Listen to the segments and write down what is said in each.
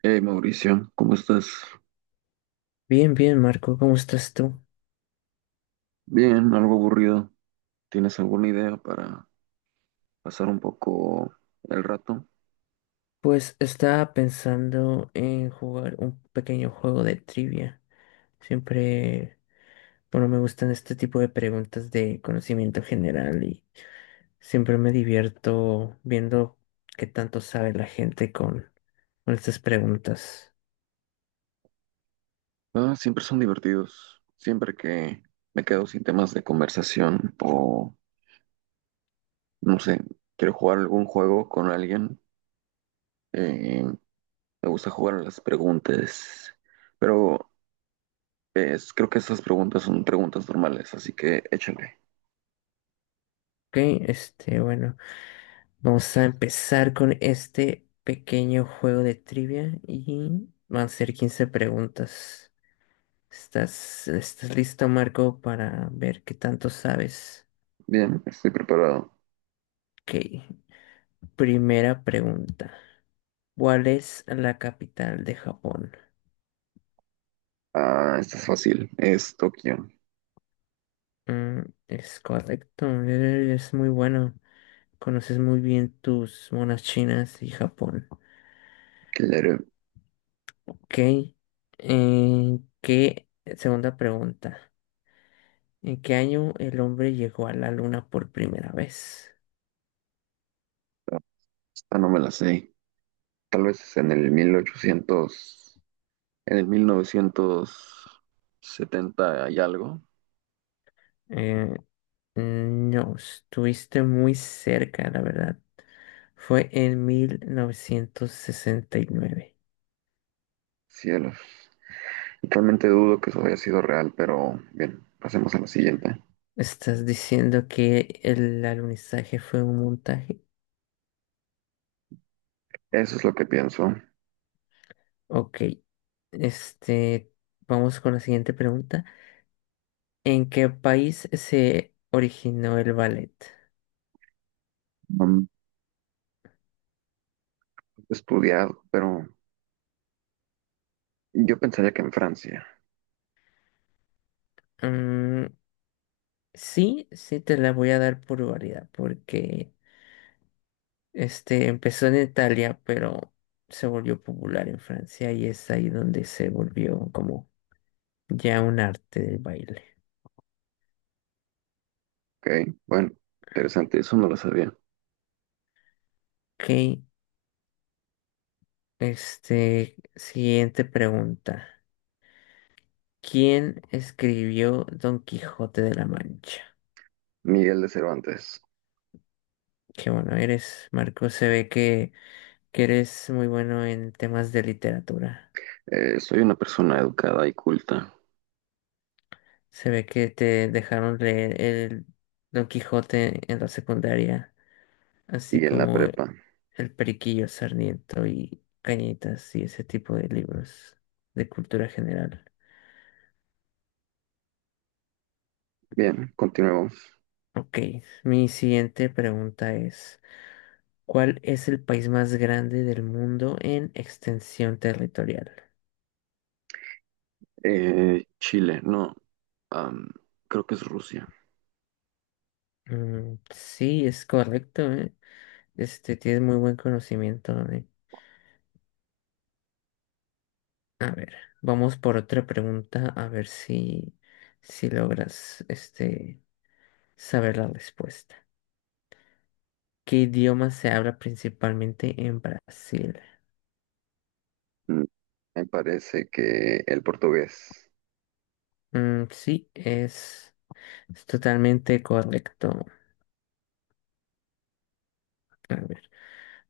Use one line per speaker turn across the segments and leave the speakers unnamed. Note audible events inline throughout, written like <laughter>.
Hey Mauricio, ¿cómo estás?
Bien, bien, Marco, ¿cómo estás tú?
Bien, algo aburrido. ¿Tienes alguna idea para pasar un poco el rato?
Pues estaba pensando en jugar un pequeño juego de trivia. Siempre, bueno, me gustan este tipo de preguntas de conocimiento general y siempre me divierto viendo qué tanto sabe la gente con estas preguntas.
Ah, siempre son divertidos. Siempre que me quedo sin temas de conversación o, no sé, quiero jugar algún juego con alguien, eh, me gusta jugar a las preguntas. Pero es, creo que estas preguntas son preguntas normales, así que échale.
Ok, bueno, vamos a empezar con este pequeño juego de trivia y van a ser 15 preguntas. ¿Estás listo, Marco, para ver qué tanto sabes?
Bien, estoy preparado.
Ok, primera pregunta. ¿Cuál es la capital de Japón?
Ah, esta es fácil. Es Tokio.
Mm, es correcto, es muy bueno. Conoces muy bien tus monas chinas y Japón.
Que ya era-
Ok, ¿qué? Segunda pregunta. ¿En qué año el hombre llegó a la luna por primera vez?
Esta no me la sé. Tal vez en el 1800, en el 1970 hay algo.
Eh, no, estuviste muy cerca, la verdad. Fue en 1969.
Cielos. Realmente dudo que eso haya sido real, pero bien, pasemos a la siguiente.
¿Estás diciendo que el alunizaje fue un montaje?
Eso es lo que pienso.
Ok. Este, Vamos con la siguiente pregunta. ¿En qué país se originó el ballet?
Mm, he estudiado, pero yo pensaría que en Francia.
Mm, sí, sí te la voy a dar por variedad, porque este empezó en Italia, pero se volvió popular en Francia y es ahí donde se volvió como ya un arte del baile.
Ok, bueno, interesante, eso no lo sabía.
Ok, siguiente pregunta. ¿Quién escribió Don Quijote de la Mancha?
Miguel de Cervantes.
Qué bueno eres, Marco. Se ve que eres muy bueno en temas de literatura.
Soy una persona educada y culta.
Se ve que te dejaron leer el Don Quijote en la secundaria, así
Y en la
como
prepa.
El Periquillo Sarmiento y Cañitas y ese tipo de libros de cultura general.
Bien, continuemos.
Ok, mi siguiente pregunta es... ¿Cuál es el país más grande del mundo en extensión territorial?
Chile, no. am, Creo que es Rusia.
Mm, sí, es correcto, ¿eh? Tienes muy buen conocimiento, ¿eh? A ver, vamos por otra pregunta a ver si logras, saber la respuesta. ¿Qué idioma se habla principalmente en Brasil?
Mm, me parece que el portugués.
Mm, sí, es totalmente correcto. A ver,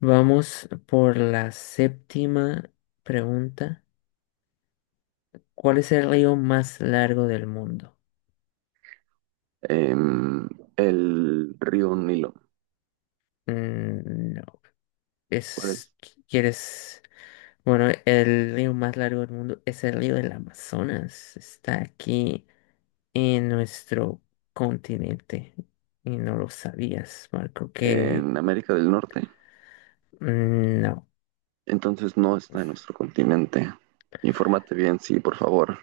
vamos por la séptima pregunta. ¿Cuál es el río más largo del mundo?
em, el río Nilo.
Mm, no,
¿Cuál es?
es, ¿quieres? Bueno, el río más largo del mundo es el río del Amazonas. Está aquí en nuestro continente y no lo sabías, Marco,
En
que
América del Norte.
mm, no,
Entonces no está en nuestro continente. Infórmate bien, sí, por favor.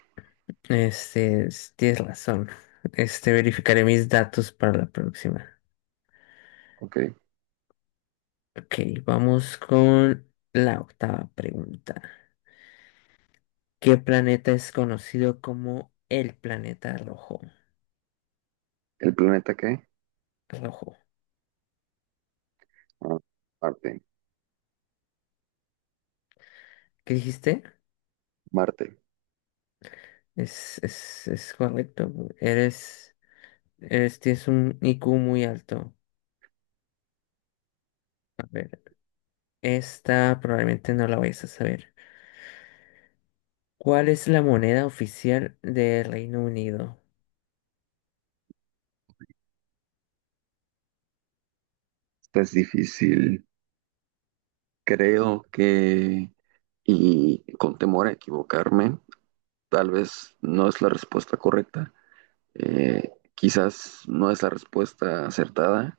tienes razón. <laughs> Verificaré mis datos para la próxima.
Ok.
Ok, vamos con la octava pregunta. ¿Qué planeta es conocido como el planeta rojo?
¿El planeta qué?
Rojo.
Ah, Marte.
¿Qué dijiste?
Marte.
Es correcto. Eres, eres, tienes un IQ muy alto. A ver, esta probablemente no la vayas a saber. ¿Cuál es la moneda oficial del Reino Unido?
Esta es difícil. Creo que, y con temor a equivocarme, tal vez no es la respuesta correcta. Quizás no es la respuesta acertada,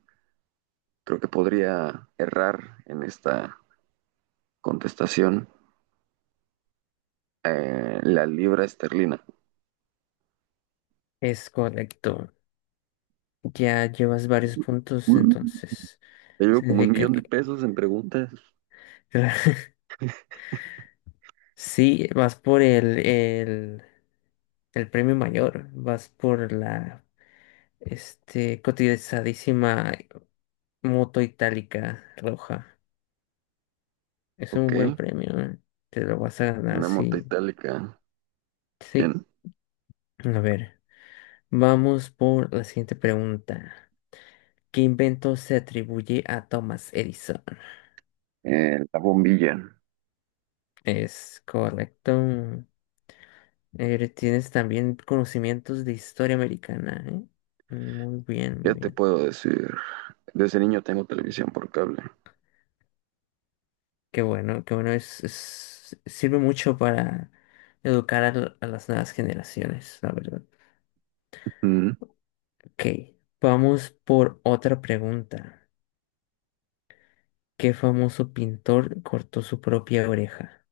creo que podría errar en esta contestación. Eh, la libra esterlina.
Es correcto. Ya llevas varios puntos,
Uh,
entonces
llevo como un
significa
millón de
que
pesos en preguntas.
<laughs> sí, vas por el premio mayor, vas por la cotizadísima moto itálica roja. Es
Ok,
un buen premio, ¿eh? Te lo vas a ganar,
una
sí.
moto itálica.
Sí.
Bien.
A ver, vamos por la siguiente pregunta. ¿Qué invento se atribuye a Thomas Edison?
La bombilla.
Es correcto. Tienes también conocimientos de historia americana, ¿eh? Muy bien, muy
¿Qué te
bien.
puedo decir? Desde niño tengo televisión por cable.
Qué bueno, qué bueno. Sirve mucho para educar a las nuevas generaciones, la verdad.
Mm.
Ok, vamos por otra pregunta. ¿Qué famoso pintor cortó su propia oreja?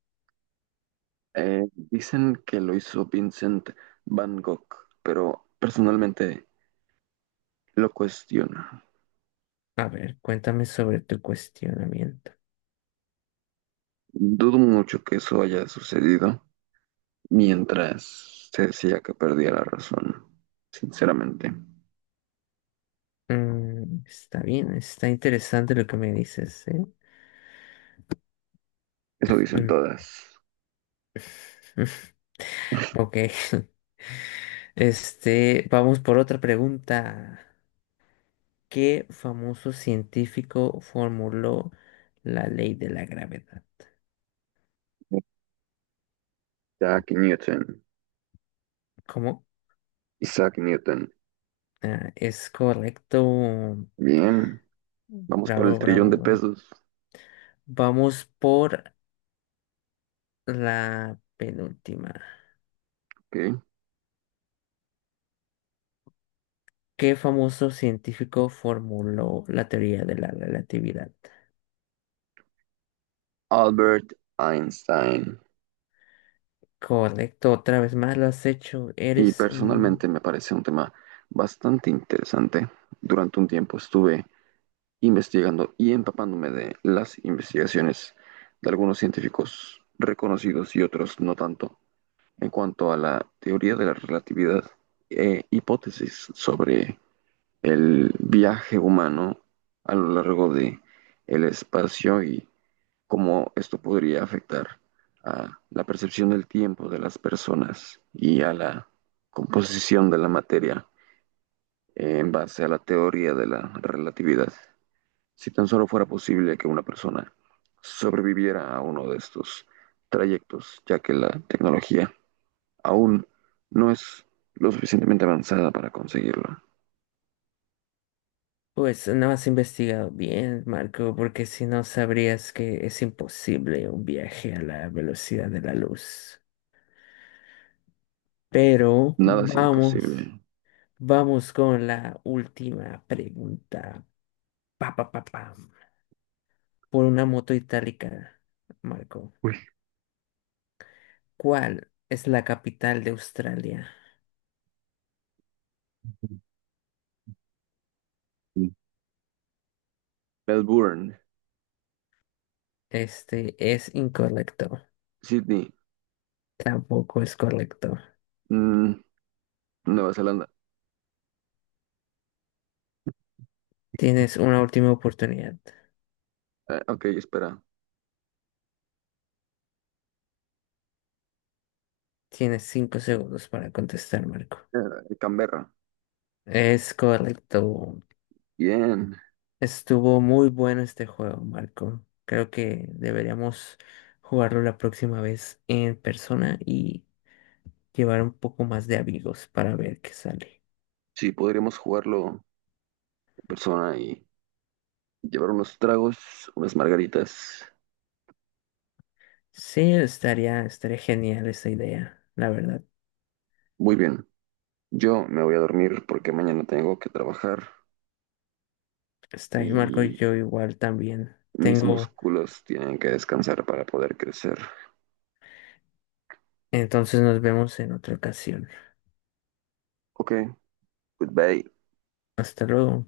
Dicen que lo hizo Vincent Van Gogh, pero personalmente lo cuestiono.
A ver, cuéntame sobre tu cuestionamiento.
Dudo mucho que eso haya sucedido, mientras se decía que perdía la razón, sinceramente.
Mm, está bien, está interesante lo que me dices, ¿eh?
Eso dicen
Mm.
todas.
<laughs> Ok. <laughs> Vamos por otra pregunta. ¿Qué famoso científico formuló la ley de la gravedad?
Isaac Newton.
¿Cómo?
Isaac Newton.
Ah, es correcto.
Bien, vamos por el
Bravo,
trillón
bravo.
de pesos,
Vamos por la penúltima.
¿ok?
¿Qué famoso científico formuló la teoría de la relatividad?
Albert Einstein.
Correcto, otra vez más lo has hecho.
Y personalmente me parece un tema bastante interesante. Durante un tiempo estuve investigando y empapándome de las investigaciones de algunos científicos reconocidos y otros no tanto en cuanto a la teoría de la relatividad e hipótesis sobre el viaje humano a lo largo de el espacio y cómo esto podría afectar a la percepción del tiempo de las personas y a la composición de la materia en base a la teoría de la relatividad. Si tan solo fuera posible que una persona sobreviviera a uno de estos trayectos, ya que la tecnología aún no es lo suficientemente avanzada para conseguirlo.
Pues, no has investigado bien, Marco, porque si no sabrías que es imposible un viaje a la velocidad de la luz. Pero
Nada es
vamos,
imposible.
vamos con la última pregunta. Pa, pa, pa, pam. Por una moto itálica, Marco.
Uy.
¿Cuál es la capital de Australia?
Melbourne.
Este es incorrecto.
Sydney.
Tampoco es correcto.
Mm, Nueva Zelanda.
Tienes una última oportunidad.
Ok, espera.
Tienes cinco segundos para contestar, Marco.
Canberra.
Es correcto.
Bien.
Estuvo muy bueno este juego, Marco. Creo que deberíamos jugarlo la próxima vez en persona y llevar un poco más de amigos para ver qué sale.
Sí, podríamos jugarlo en persona y llevar unos tragos, unas margaritas.
Sí, estaría genial esa idea, la verdad.
Muy bien. Yo me voy a dormir porque mañana tengo que trabajar,
Está bien, Marco,
y
yo igual también
mis
tengo.
músculos tienen que descansar para poder crecer.
Entonces nos vemos en otra ocasión.
Ok, goodbye.
Hasta luego.